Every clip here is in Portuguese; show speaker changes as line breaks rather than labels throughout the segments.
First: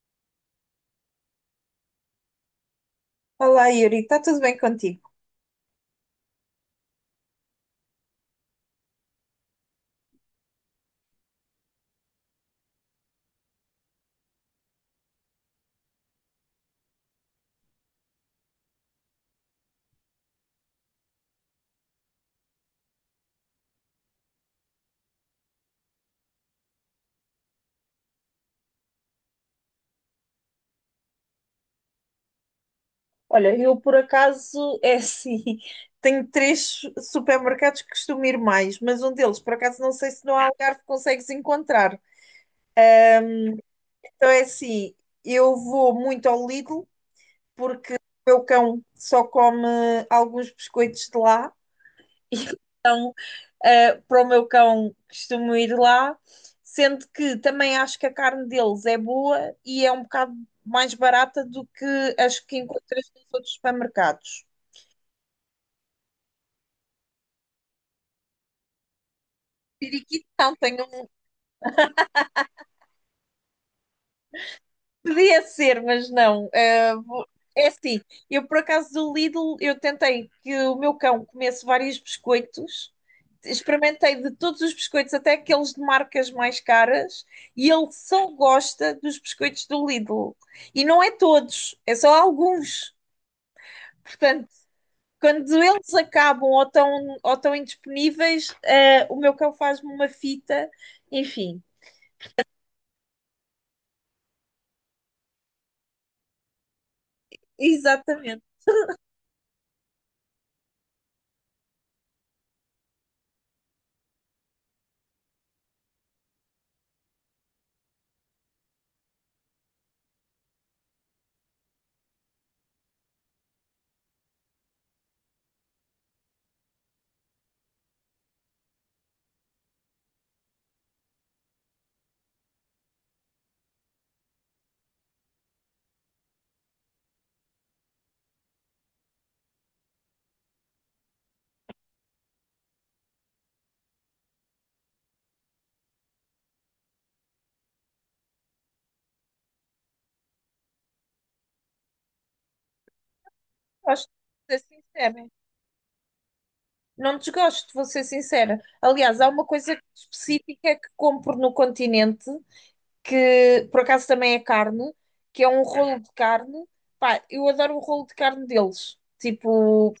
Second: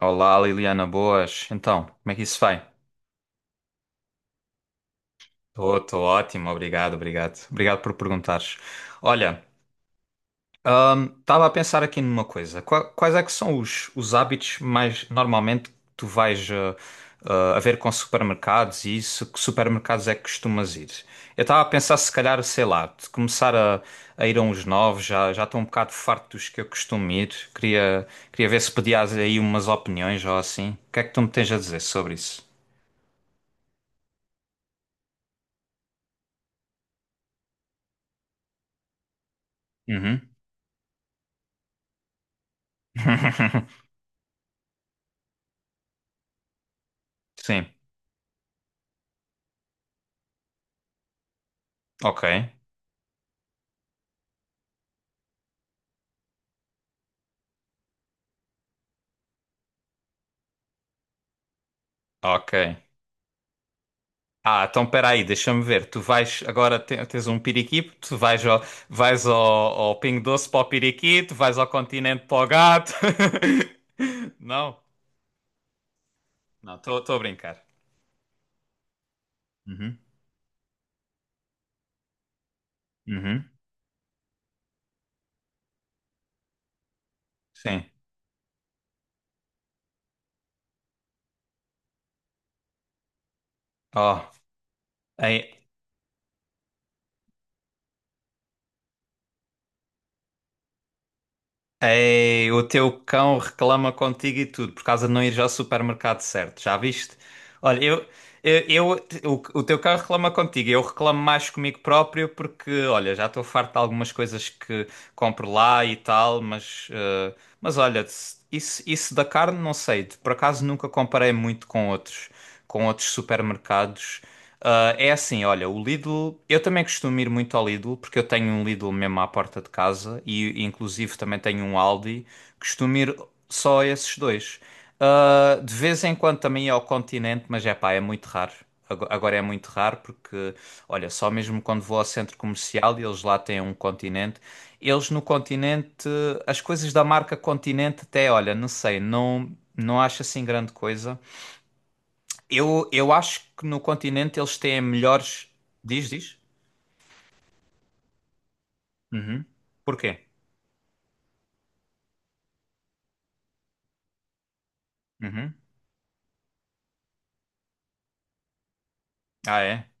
Olá, Liliana, boas. Então, como é que isso vai?
Olá, Yuri, está tudo bem contigo?
Estou ótimo, obrigado. Obrigado por perguntares. Olha, estava a pensar aqui numa coisa. Quais é que são os hábitos mais normalmente que tu vais a ver com supermercados e isso? Que supermercados é que costumas ir? Eu estava a pensar se calhar, sei lá, de começar a ir a uns novos, já já estou um bocado farto dos que eu costumo ir. Queria, queria ver se pedias aí umas opiniões ou assim. O que é que tu me tens a dizer sobre isso?
Olha, eu por acaso é assim, tenho três supermercados que costumo ir mais, mas um deles, por acaso, não sei se
Uhum.
no Algarve consegues encontrar. Então é assim, eu vou muito ao Lidl
Sim,
porque o meu cão só come alguns biscoitos de lá,
ok,
então para o meu cão costumo ir lá, sendo que também acho que a carne deles é boa e é um bocado mais barata do que as
ok.
que encontras nos outros supermercados.
Ah, então espera aí, deixa-me ver. Tu vais agora tens um piriquito tu vais vais ao Pingo Doce
Periquitão,
para o
tenho um.
piriqui, tu vais ao Continente para o gato. Não,
Podia ser, mas não.
não,
Ah,
estou a brincar.
é assim, eu por acaso do Lidl, eu
Uhum,
tentei que o meu cão comesse vários biscoitos,
uhum,
experimentei de todos os biscoitos, até aqueles de marcas mais caras, e
sim.
ele só gosta dos biscoitos do Lidl. E não é todos, é só alguns.
Oh,
Portanto, quando eles acabam ou estão indisponíveis, o meu cão faz-me uma fita, enfim,
ei, o teu cão reclama contigo e tudo por causa de não ir ao supermercado certo, já viste? Olha,
exatamente.
eu, o teu cão reclama contigo, eu reclamo mais comigo próprio porque, olha, já estou farto de algumas coisas que compro lá e tal, mas, mas olha, isso, isso da carne não sei, por acaso nunca comparei muito com outros supermercados. Ah, é assim, olha, o Lidl, eu também costumo ir muito ao Lidl, porque eu tenho um Lidl mesmo à porta de casa e inclusive também tenho um Aldi, costumo ir só a esses dois. Ah, de vez em quando também ia ao Continente, mas é pá, é muito raro. Agora é muito raro porque, olha, só mesmo quando vou ao centro comercial e eles lá têm um Continente, eles no Continente, as coisas da marca Continente até, olha, não sei, não, não acho assim grande coisa. Eu acho que no
Gosto
continente eles
de ser
têm
sincera.
melhores. Diz, diz?
Não desgosto, vou ser sincera. Aliás, há
Uhum.
uma coisa
Porquê?
específica que compro no Continente, que por acaso também é carne, que é
Uhum.
um rolo de carne. Pá, eu adoro o rolo de carne deles.
Ah, é?
Tipo,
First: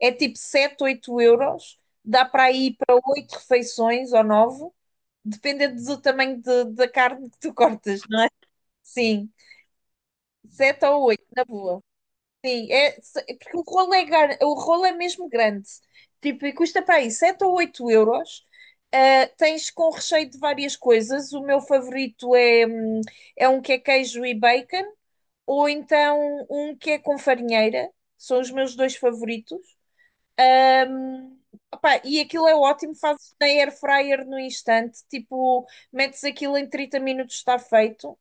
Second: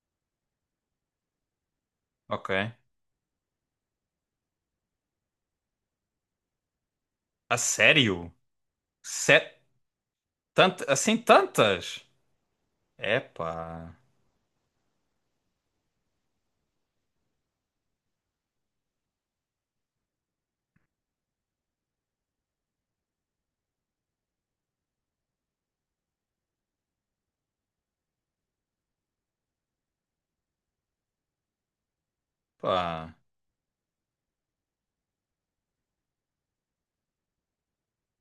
é tipo 7, 8 euros. Dá
Ok.
para ir para 8 refeições ou 9 dependendo do tamanho da carne que tu
A
cortas, não é?
sério?
Sim,
Sé-
7 ou
Assim
8 na boa.
tantas?
Sim, é porque o rolo
Epá,
é mesmo grande. Tipo, e custa para aí 7 ou 8 euros. Ah, tens com recheio de várias coisas. O meu favorito é um que é queijo e bacon, ou então um que é com farinheira. São os meus dois favoritos. Ahm, opá, e aquilo é ótimo,
pá,
fazes na air fryer no instante. Tipo, metes aquilo em 30 minutos, está feito.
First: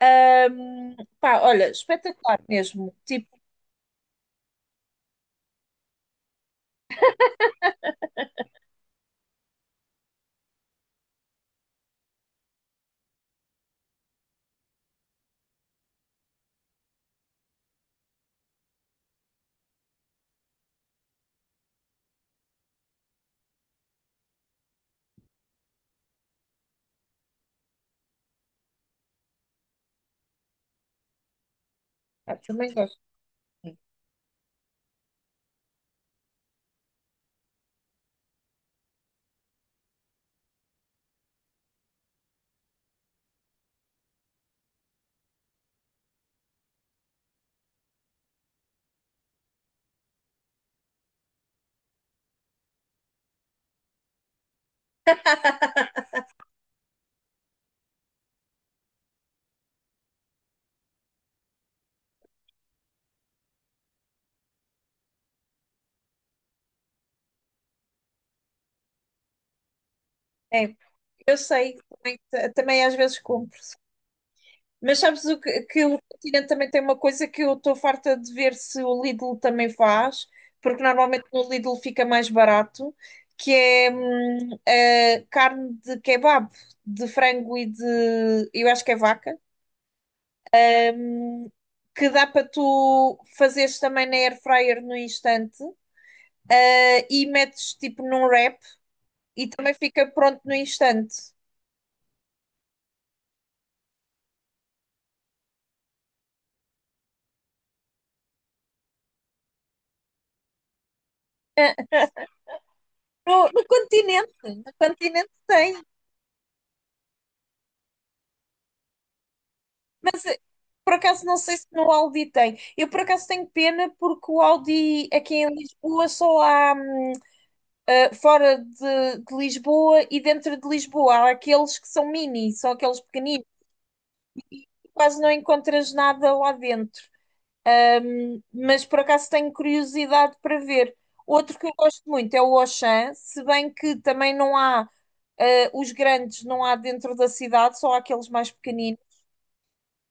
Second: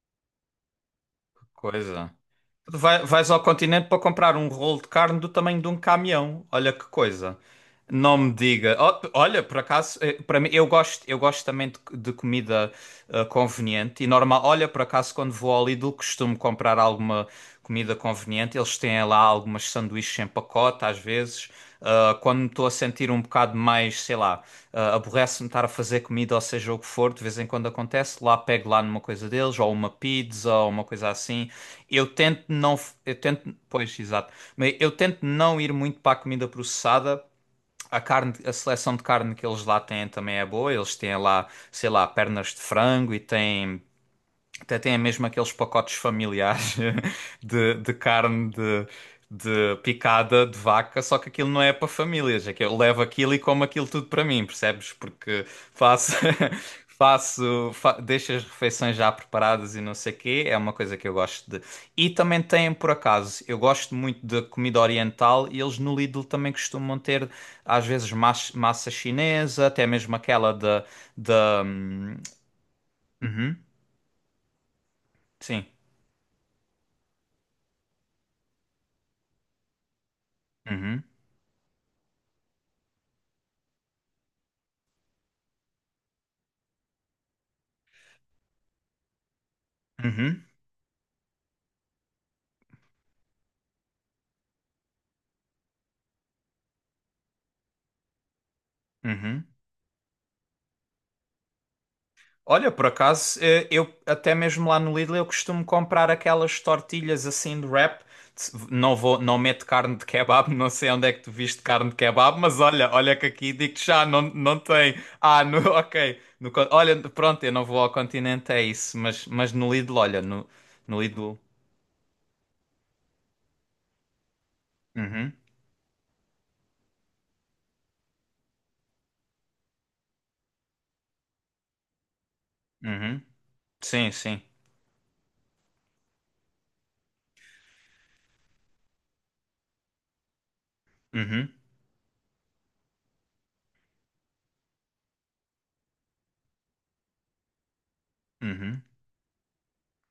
Pá,
que
olha,
coisa.
espetacular mesmo.
Vais
Tipo,
ao continente para comprar um rolo de carne do tamanho de um caminhão. Olha que coisa. Não me diga. Ó, olha, por acaso, para mim, eu gosto também de comida conveniente e normal. Olha, por acaso, quando vou ao Lidl, costumo comprar alguma comida conveniente. Eles têm lá algumas sanduíches em pacote, às vezes. Ah, quando me estou a sentir um bocado mais, sei lá, aborrece-me estar a fazer comida, ou seja o que for, de vez em quando acontece, lá pego lá numa coisa deles, ou uma pizza, ou uma coisa assim. Eu
pá,
tento
também
não, f-
gosto.
eu tento, pois, exato, mas eu tento não ir muito para a comida processada. A carne, a seleção de carne que eles lá têm também é boa. Eles têm lá, sei lá, pernas de frango e têm até tem mesmo aqueles pacotes familiares de carne de picada de vaca, só que aquilo não é para famílias. É que eu levo aquilo e como aquilo tudo para mim, percebes? Porque faço, faço, fa deixo as refeições já preparadas e não sei o quê. É uma coisa que eu gosto de. E também tem, por acaso, eu gosto muito de comida oriental e eles no Lidl também costumam ter, às vezes, massa chinesa, até mesmo aquela
É,
da.
eu
da...
sei,
hum,
também às vezes
Uhum,
compro. Mas sabes o que,
sim.
que o Continente também tem uma coisa que eu estou farta de ver se o Lidl também faz, porque
Uhum.
normalmente no Lidl fica mais barato, que é a carne de kebab, de frango e eu acho que é vaca,
Uhum,
hum, que dá para tu fazeres também na air fryer no instante, e metes tipo num wrap.
uhum.
E também fica pronto no instante.
Olha, por acaso, eu até mesmo lá no Lidl eu costumo comprar aquelas tortilhas assim de wrap. Não vou, não meto carne de kebab, não sei onde é que tu viste
Ah,
carne de kebab, mas olha, olha que
No,
aqui
no
digo-te já, não,
continente,
não
no
tem.
Continente
Ah, no,
tem.
ok. No con- olha, pronto, eu não vou ao continente, é isso, mas no Lidl, olha, no,
Por
no
acaso
Lidl.
não sei se no Aldi tem. Eu por acaso tenho pena porque o Aldi
Uhum,
aqui em Lisboa só há fora de Lisboa e dentro de Lisboa. Há aqueles que são mini, são aqueles
uhum.
pequeninos.
Sim, sim.
Quase não encontras nada lá dentro. Mas por acaso tenho curiosidade para ver.
Uhum,
Outro que eu gosto muito é o Auchan, se bem que também não há os grandes, não há dentro da cidade, só há aqueles mais
uhum.
pequeninos.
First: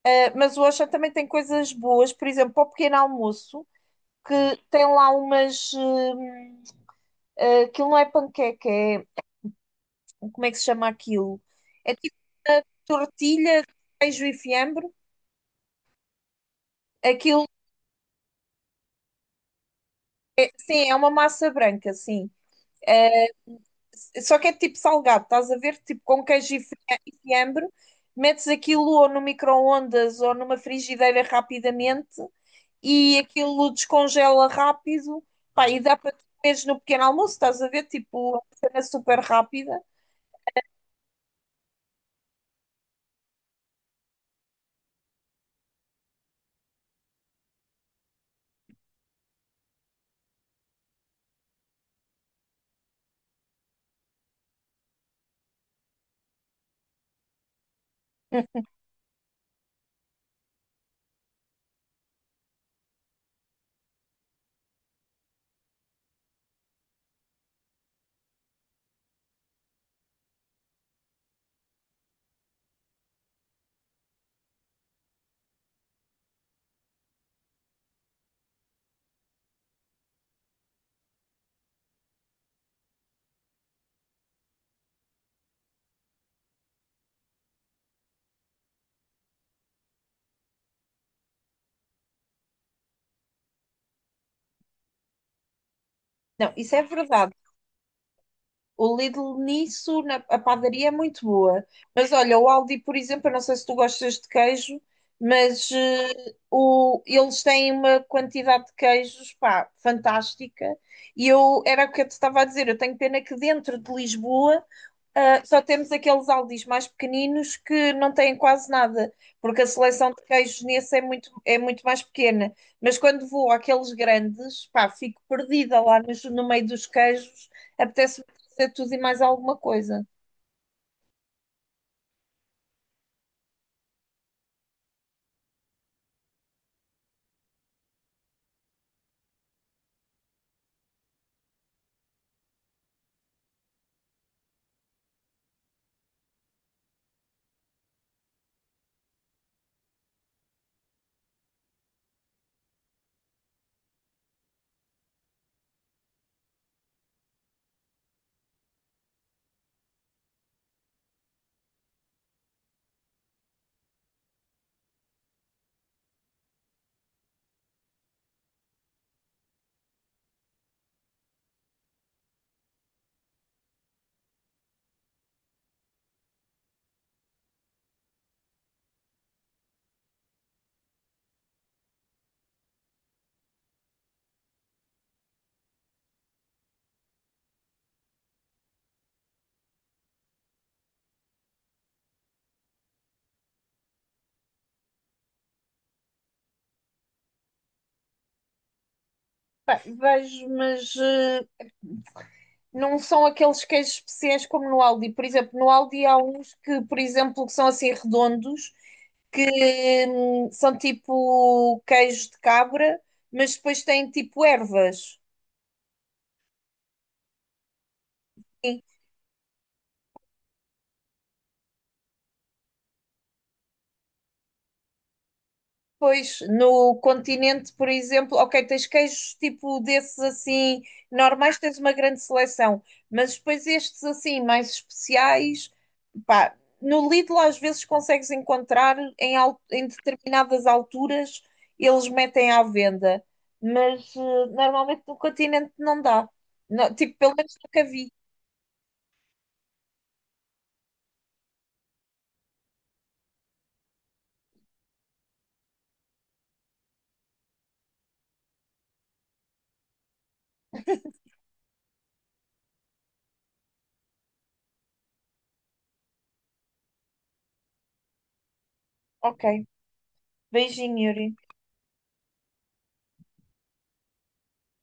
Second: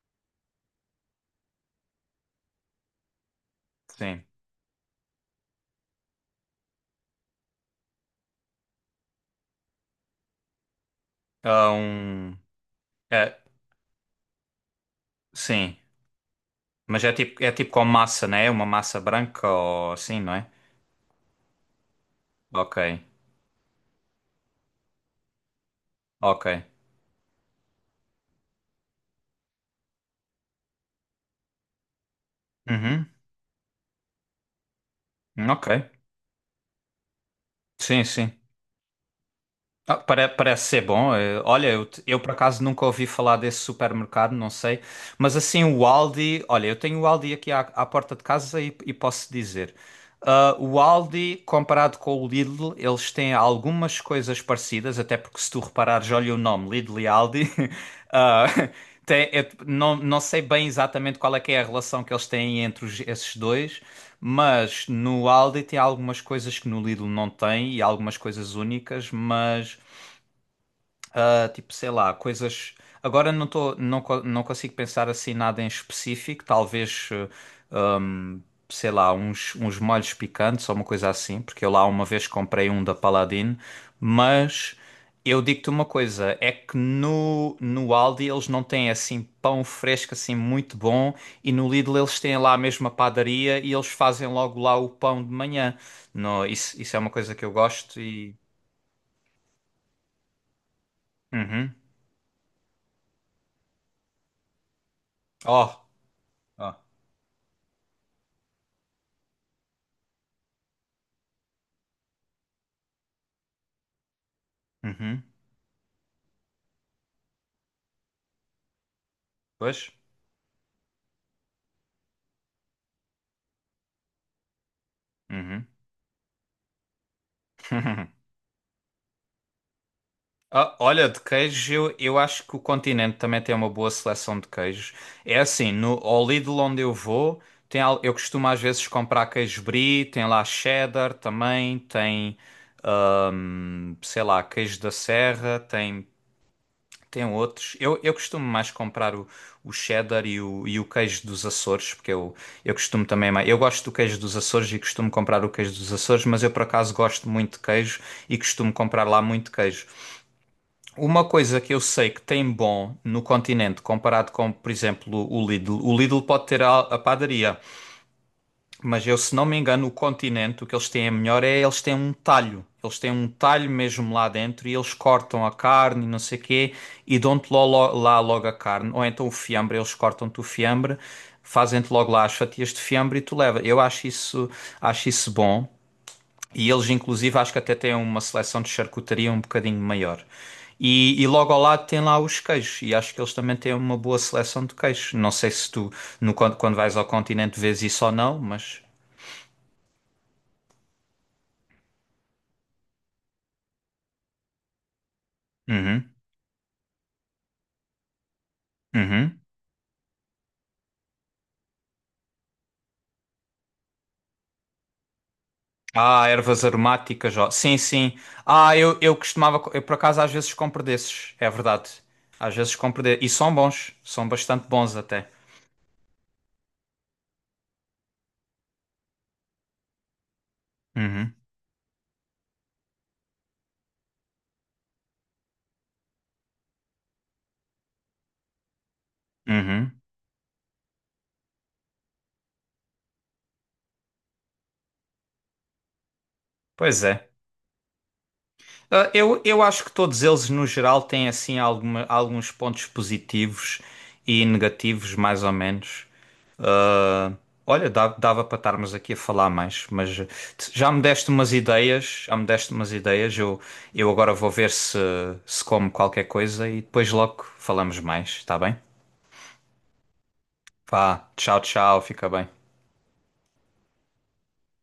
Mas o Auchan também tem coisas boas, por exemplo, para o pequeno almoço,
Sim.
que tem lá umas. Aquilo não é panqueca, é. Como é que se chama aquilo?
Ah,
É tipo
um. É,
tortilha, de queijo e fiambre.
sim. Mas
Aquilo,
é tipo com massa, né? Uma massa branca ou assim, não é?
sim, é uma massa branca, sim.
Ok,
Só que é tipo salgado, estás a ver? Tipo com
ok.
queijo e fiambre, metes aquilo ou no micro-ondas ou numa frigideira rapidamente
Uhum,
e aquilo descongela rápido,
ok.
pá, e dá para tu comeres no pequeno almoço, estás a ver?
Sim, sim.
Tipo, é uma cena super rápida.
Ah, parece ser bom. Olha, eu por acaso nunca ouvi falar desse supermercado, não sei. Mas assim, o Aldi. Olha, eu tenho o Aldi aqui à porta de casa e posso dizer. Ah, o Aldi, comparado com o Lidl, eles têm algumas coisas parecidas, até porque se tu reparares, olha o nome, Lidl e Aldi. ah, não, não sei bem exatamente qual é que é a relação que eles têm entre esses dois, mas no Aldi tem algumas coisas que no Lidl não tem e algumas coisas únicas, mas. Ah, tipo, sei lá, coisas. Agora não tô, não consigo pensar assim nada em específico. Talvez, hum, sei lá, uns molhos picantes ou uma coisa assim, porque eu lá uma vez comprei um da Paladine. Mas eu digo-te uma coisa: é que no Aldi eles não têm assim pão fresco, assim muito bom, e no Lidl eles têm lá a mesma padaria e eles fazem logo lá o pão de manhã. No,
Não, isso
isso,
é
isso é uma
verdade.
coisa que eu gosto e.
O Lidl nisso, a padaria é muito boa.
Uhum.
Mas olha, o Aldi, por exemplo, eu não sei se tu gostas de queijo, mas
Oh! Oh.
eles têm uma quantidade de queijos, pá, fantástica. E eu, era o que eu te estava a dizer, eu tenho pena que dentro de Lisboa
Uhum.
Só temos aqueles Aldis mais pequeninos que não têm quase nada, porque a
Pois.
seleção de queijos nesse é muito mais pequena. Mas quando vou àqueles grandes, pá, fico
Uhum.
perdida lá no meio dos queijos, apetece-me fazer tudo e mais alguma coisa.
Ah, olha, de queijos eu acho que o Continente também tem uma boa seleção de queijos. É assim, no, ao Lidl onde eu vou, tem, eu costumo às vezes comprar queijo brie, tem lá cheddar também, tem, sei lá, queijo da serra, tem, tem outros. Eu costumo mais comprar o cheddar e o queijo dos Açores, porque eu costumo também mais. Eu gosto do queijo dos Açores e costumo comprar o queijo dos Açores, mas eu por acaso gosto muito de queijo e costumo comprar lá muito queijo. Uma coisa que eu sei que tem bom no continente comparado com, por exemplo, o Lidl. O Lidl pode ter a padaria. Mas eu, se não me engano, o continente, o que eles têm é melhor é eles têm um talho. Eles têm um talho mesmo lá dentro e eles cortam a carne e não sei quê e dão-te lá logo a carne. Ou então o fiambre, eles cortam-te o fiambre, fazem-te logo lá as fatias de fiambre e tu leva. Eu acho isso bom. E eles, inclusive, acho que até têm uma seleção de charcutaria um bocadinho maior. E logo ao lado tem lá os queijos, e acho que eles também têm uma boa seleção de queijos. Não sei se tu, no, quando vais ao continente, vês isso ou não, mas.
Pá, vejo, mas não são aqueles queijos especiais como no Aldi. Por exemplo, no Aldi
Uhum,
há uns que, por exemplo, que são assim redondos,
uhum.
que são tipo queijos de cabra, mas depois têm tipo ervas.
Ah, ervas aromáticas, ó. Sim, sim. Ah, eu costumava, eu por acaso às vezes compro desses, é verdade. Às vezes compro desses. E são bons, são bastante bons até.
Pois, no Continente, por exemplo, ok, tens queijos tipo desses assim,
Uhum,
normais, tens uma grande seleção, mas depois estes assim, mais especiais, pá, no Lidl às vezes consegues encontrar em
uhum.
determinadas alturas, eles metem à venda, mas normalmente no Continente não dá.
Pois
Tipo,
é.
pelo menos nunca vi.
Ah, eu acho que todos eles, no geral, têm assim alguns pontos positivos e negativos, mais ou menos. Ah, olha, dava para estarmos aqui a falar mais, mas já me deste umas ideias, já me deste umas ideias. Eu agora vou ver se como qualquer coisa e depois logo falamos mais, está bem?
Ok. Beijinho, Yuri.
Vá, tchau, tchau, fica bem.